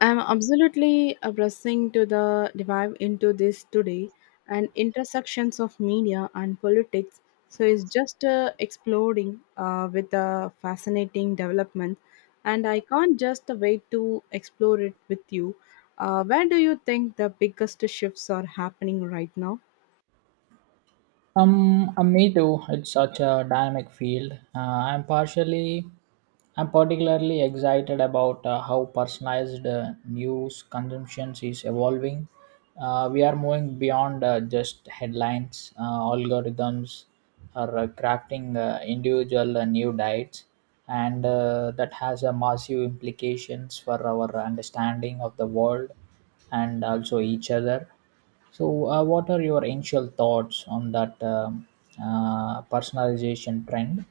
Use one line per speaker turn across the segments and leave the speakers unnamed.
I'm absolutely pressing to the dive into this today and intersections of media and politics. So it's just exploding with a fascinating development, and I can't just wait to explore it with you. Where do you think the biggest shifts are happening right now?
Me too. It's such a dynamic field. I'm particularly excited about how personalized news consumption is evolving. We are moving beyond just headlines. Algorithms are crafting individual new diets, and that has a massive implications for our understanding of the world and also each other. So, what are your initial thoughts on that personalization trend?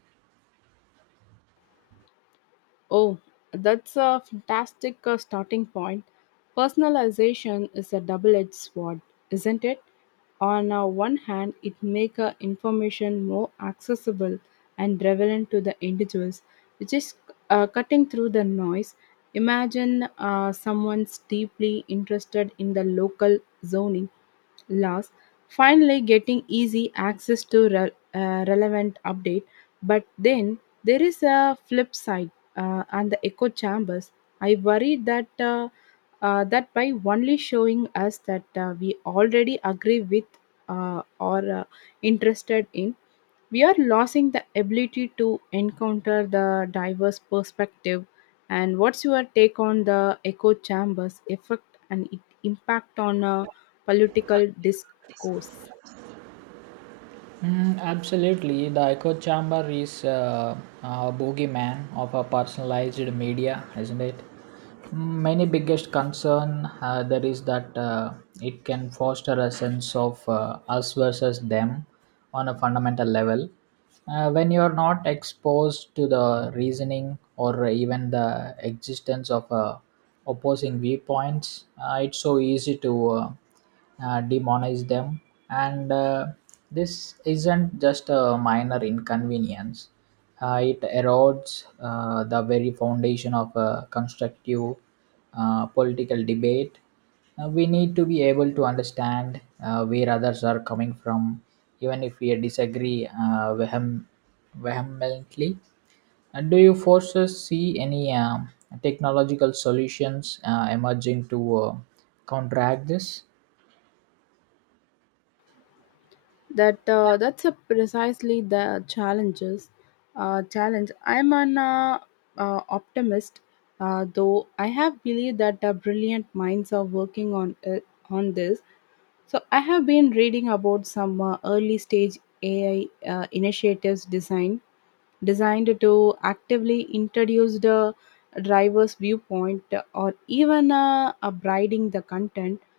Oh, that's a fantastic starting point. Personalization is a double-edged sword, isn't it? On one hand, it makes information more accessible and relevant to the individuals, which is cutting through the noise. Imagine someone's deeply interested in the local zoning laws, finally getting easy access to relevant update. But then there is a flip side and the echo chambers. I worry that that by only showing us that we already agree with or interested in we are losing the ability to encounter the diverse perspective. And what's your take on the echo chambers effect and its impact on political discourse?
Mm, absolutely. The echo chamber is a boogeyman of a personalized media, isn't it? Many biggest concern there is that it can foster a sense of us versus them on a fundamental level. When you are not exposed to the reasoning or even the existence of opposing viewpoints, it's so easy to demonize them and this isn't just a minor inconvenience, it erodes the very foundation of a constructive political debate. We need to be able to understand where others are coming from even if we disagree vehemently. Do you forces see any technological solutions emerging to uh, counteract this.
That's a precisely the challenges challenge I'm an optimist though I have believed that brilliant minds are working on this. So I have been reading about some early stage AI initiatives designed to actively introduce the driver's viewpoint or even upgrading the content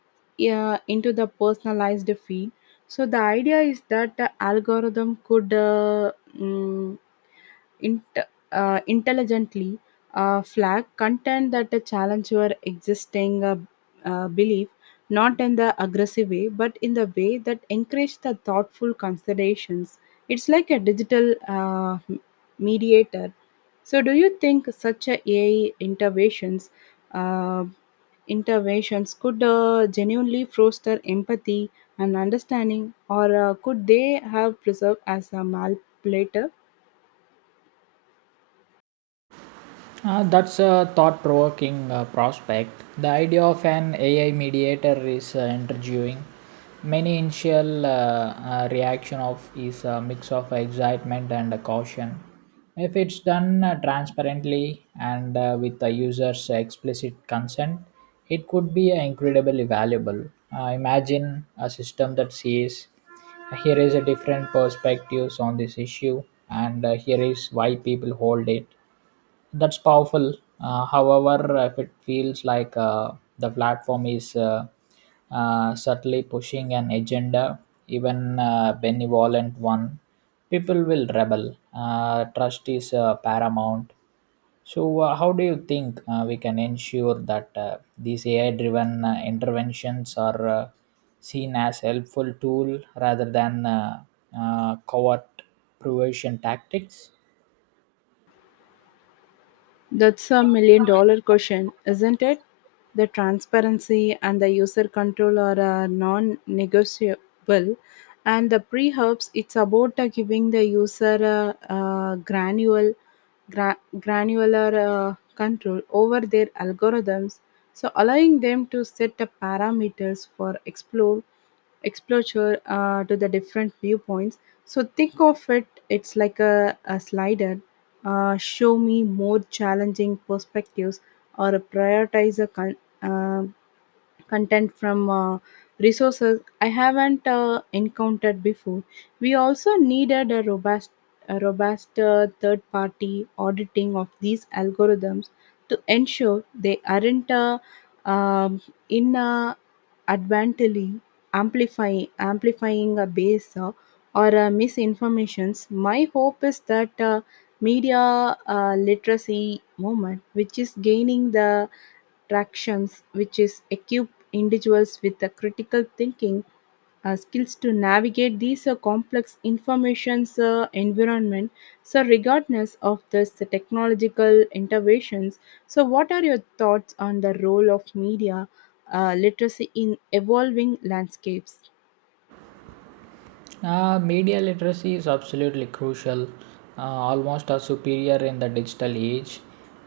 into the personalized feed. So the idea is that the algorithm could mm, int- intelligently flag content that challenge your existing belief, not in the aggressive way, but in the way that encourage the thoughtful considerations. It's like a digital mediator. So, do you think such a AI interventions uh, interventions could genuinely foster empathy and understanding, or could they have preserved as a manipulator?
That's a thought provoking prospect. The idea of an AI mediator is intriguing. Many initial reaction of is a mix of excitement and caution. If it's done transparently and with the user's explicit consent, it could be incredibly valuable. Imagine a system that says, "Here is a different perspectives on this issue, and here is why people hold it." That's powerful. However, if it feels like the platform is subtly pushing an agenda, even a benevolent one, people will rebel. Trust is paramount. So, how do you think we can ensure that these AI driven interventions are seen as helpful tool rather than covert provision tactics?
That's a million dollar question, isn't it? The transparency and the user control are non negotiable. And the pre herbs, it's about giving the user granular control over their algorithms. So, allowing them to set the parameters for explore exposure to the different viewpoints. So think of it, it's like a slider. Uh, show me more challenging perspectives or prioritize uh, content from resources I haven't encountered before. We also needed a robust third party auditing of these algorithms to ensure they aren't um, advantageously amplifying a base or misinformations. My hope is that media literacy movement, which is gaining the tractions, which is equip individuals with the critical thinking skills to navigate these complex informations environment, so regardless of this technological interventions, so what are your thoughts on the role of media literacy in evolving landscapes?
Media literacy is absolutely crucial, almost a superior in the digital age.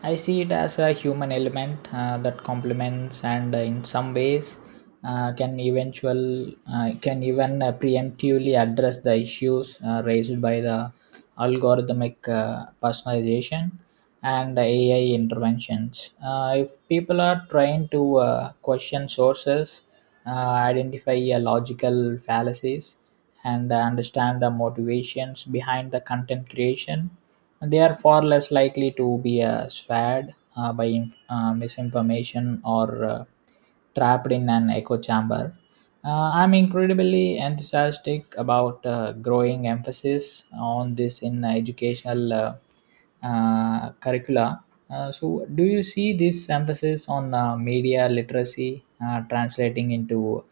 I see it as a human element that complements and, in some ways, can even preemptively address the issues raised by the algorithmic personalization and AI interventions. If people are trying to question sources, uh, identify logical fallacies and understand the motivations behind the content creation, they are far less likely to be swayed by misinformation or trapped in an echo chamber. I'm incredibly enthusiastic about growing emphasis on this in educational curricula. So, do you see this emphasis on media literacy translating into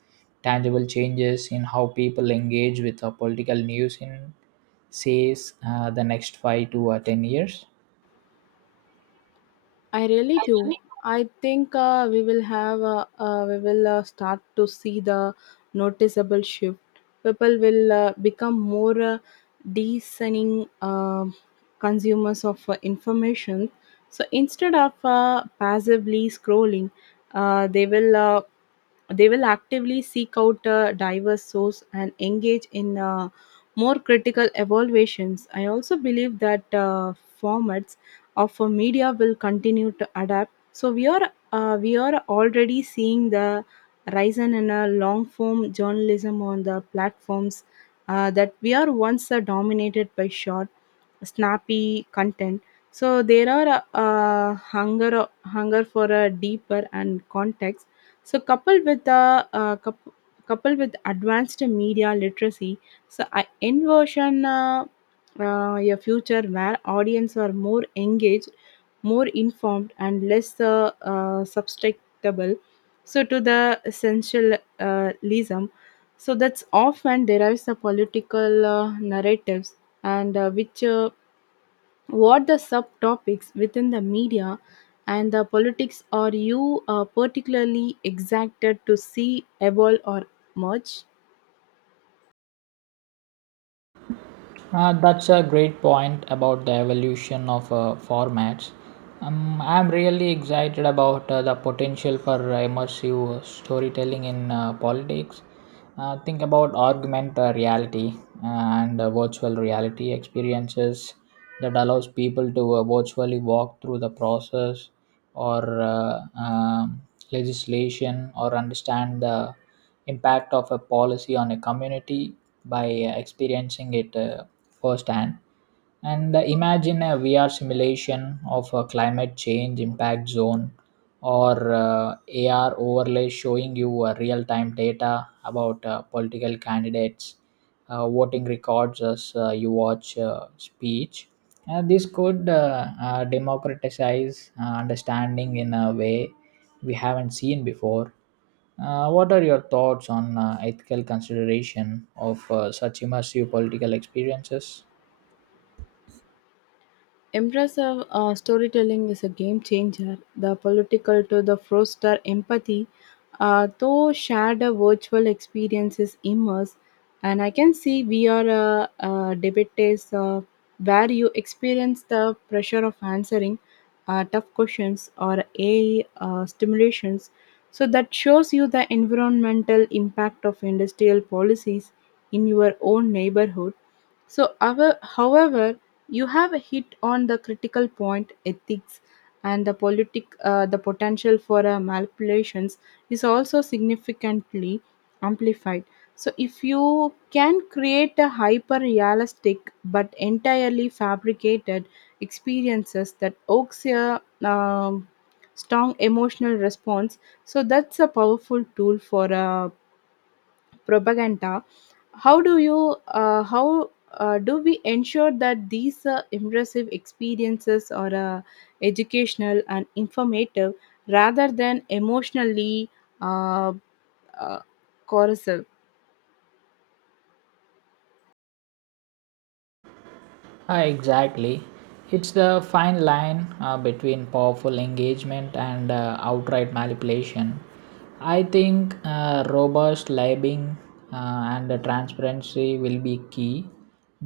tangible changes in how people engage with political news in, says, the next 5 to 10 years?
I really do. I think we will have we will start to see the noticeable shift. People will become more discerning consumers of information. So instead of passively scrolling, uh, they will uh, they will actively seek out a diverse source and engage in more critical evaluations. I also believe that formats of media will continue to adapt. So we are already seeing the rise in a long form journalism on the platforms that we are once dominated by short snappy content. So there are hunger for a deeper and context. So coupled with advanced media literacy, so I envision a future where audience are more engaged, more informed, and less susceptible so to the essentialism. So that's often derives the political narratives and which what the subtopics within the media and the politics are you particularly excited to see evolve or merge?
That's a great point about the evolution of formats. I'm really excited about the potential for immersive storytelling in politics. Think about augmented reality and virtual reality experiences that allows people to virtually walk through the process or legislation or understand the impact of a policy on a community by experiencing it firsthand. And imagine a VR simulation of a climate change impact zone or AR overlay showing you real time data about political candidates, voting records as you watch speech. This could democratize understanding in a way we haven't seen before. What are your thoughts on ethical consideration of such immersive political experiences?
Impressive storytelling is a game changer. The political to the froster empathy, though shared a virtual experiences immerse, and I can see we are a debate is where you experience the pressure of answering tough questions or AI stimulations. So that shows you the environmental impact of industrial policies in your own neighborhood. So, our, however, you have hit on the critical point. Ethics and the politic, the potential for manipulations is also significantly amplified. So, if you can create a hyper-realistic but entirely fabricated experiences that evokes a strong emotional response, so that's a powerful tool for propaganda. How do you how do we ensure that these immersive experiences are educational and informative rather than emotionally uh, uh, corrosive?
Ah, exactly. It's the fine line between powerful engagement and outright manipulation. I think robust labeling and the transparency will be key,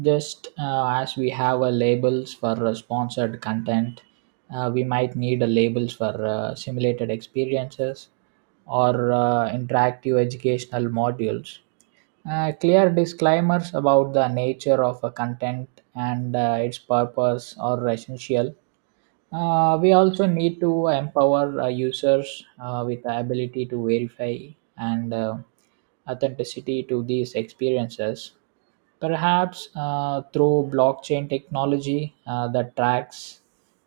just as we have a labels for sponsored content. We might need a labels for simulated experiences or interactive educational modules, clear disclaimers about the nature of a content and its purpose are essential. We also need to empower users with the ability to verify and authenticity to these experiences. Perhaps through blockchain technology that tracks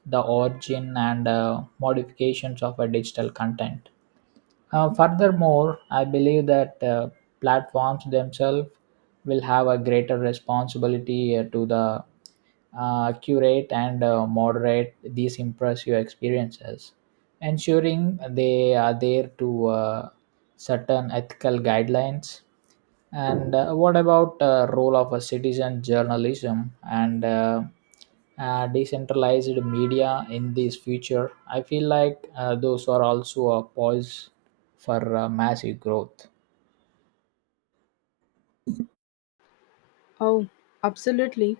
the origin and modifications of a digital content. Furthermore, I believe that platforms themselves will have a greater responsibility to the curate and moderate these impressive experiences, ensuring they are there to certain ethical guidelines. And what about role of a citizen journalism and decentralized media in this future? I feel like those are also a pause for massive growth.
Oh, absolutely.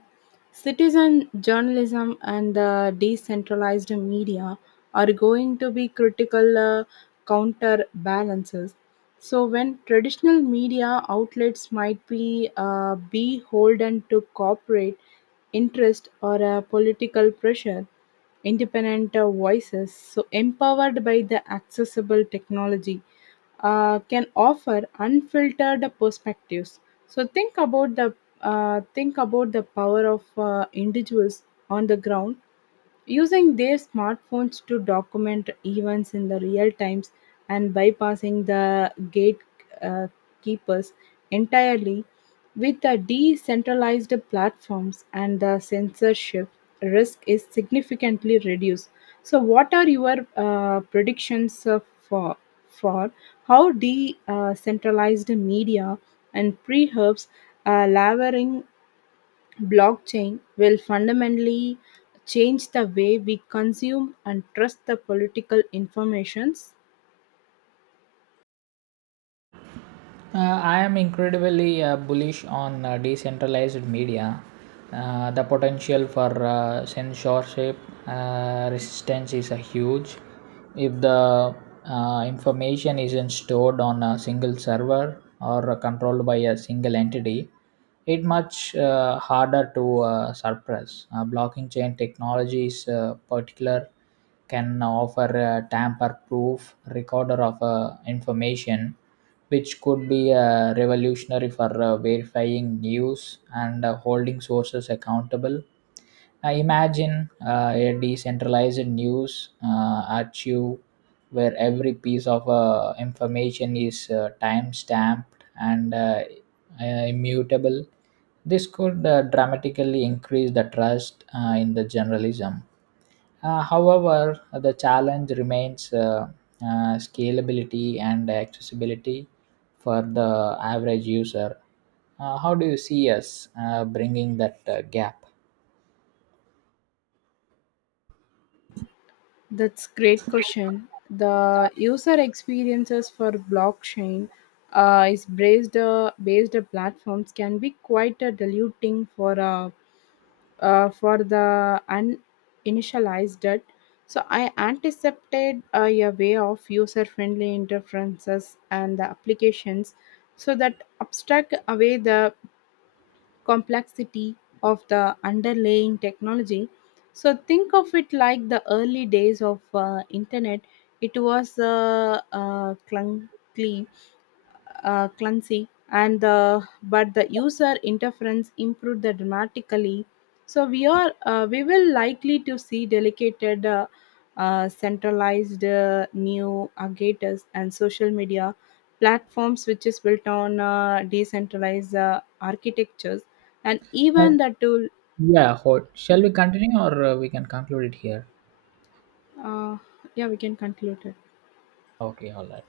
Citizen journalism and the decentralized media are going to be critical counterbalances. So, when traditional media outlets might be beholden to corporate interest or a political pressure, independent voices, so empowered by the accessible technology, can offer unfiltered perspectives. So think about the power of individuals on the ground using their smartphones to document events in the real times and bypassing the gatekeepers entirely. With the decentralized platforms and the censorship risk is significantly reduced, so what are your predictions for for how decentralized media and pre-herbs leveraging blockchain will fundamentally change the way we consume and trust the political informations?
Uh, I am incredibly bullish on decentralized media. The potential for censorship resistance is huge. If the information isn't stored on a single server or controlled by a single entity, it much harder to suppress. Blockchain technology is particular can offer a tamper proof recorder of information, which could be revolutionary for verifying news and holding sources accountable. I imagine a decentralized news archive where every piece of information is time stamped and uh, immutable. This could dramatically increase the trust in the journalism. However, the challenge remains scalability and accessibility for the average user. How do you see us bringing that gap?
That's great question. The user experiences for blockchain is based based platforms can be quite diluting for the uninitialized that. So I anticipated a way of user friendly interferences and the applications so that abstract away the complexity of the underlying technology. So think of it like the early days of internet. It was clunky, clumsy and the but the user interference improved the dramatically. So we will likely to see delegated centralized new aggregators and social media platforms which is built on decentralized architectures and
Uh,
even the tool.
yeah, hold. Shall we continue or we can conclude it here?
uh, yeah, we can conclude it.
Okay, all right.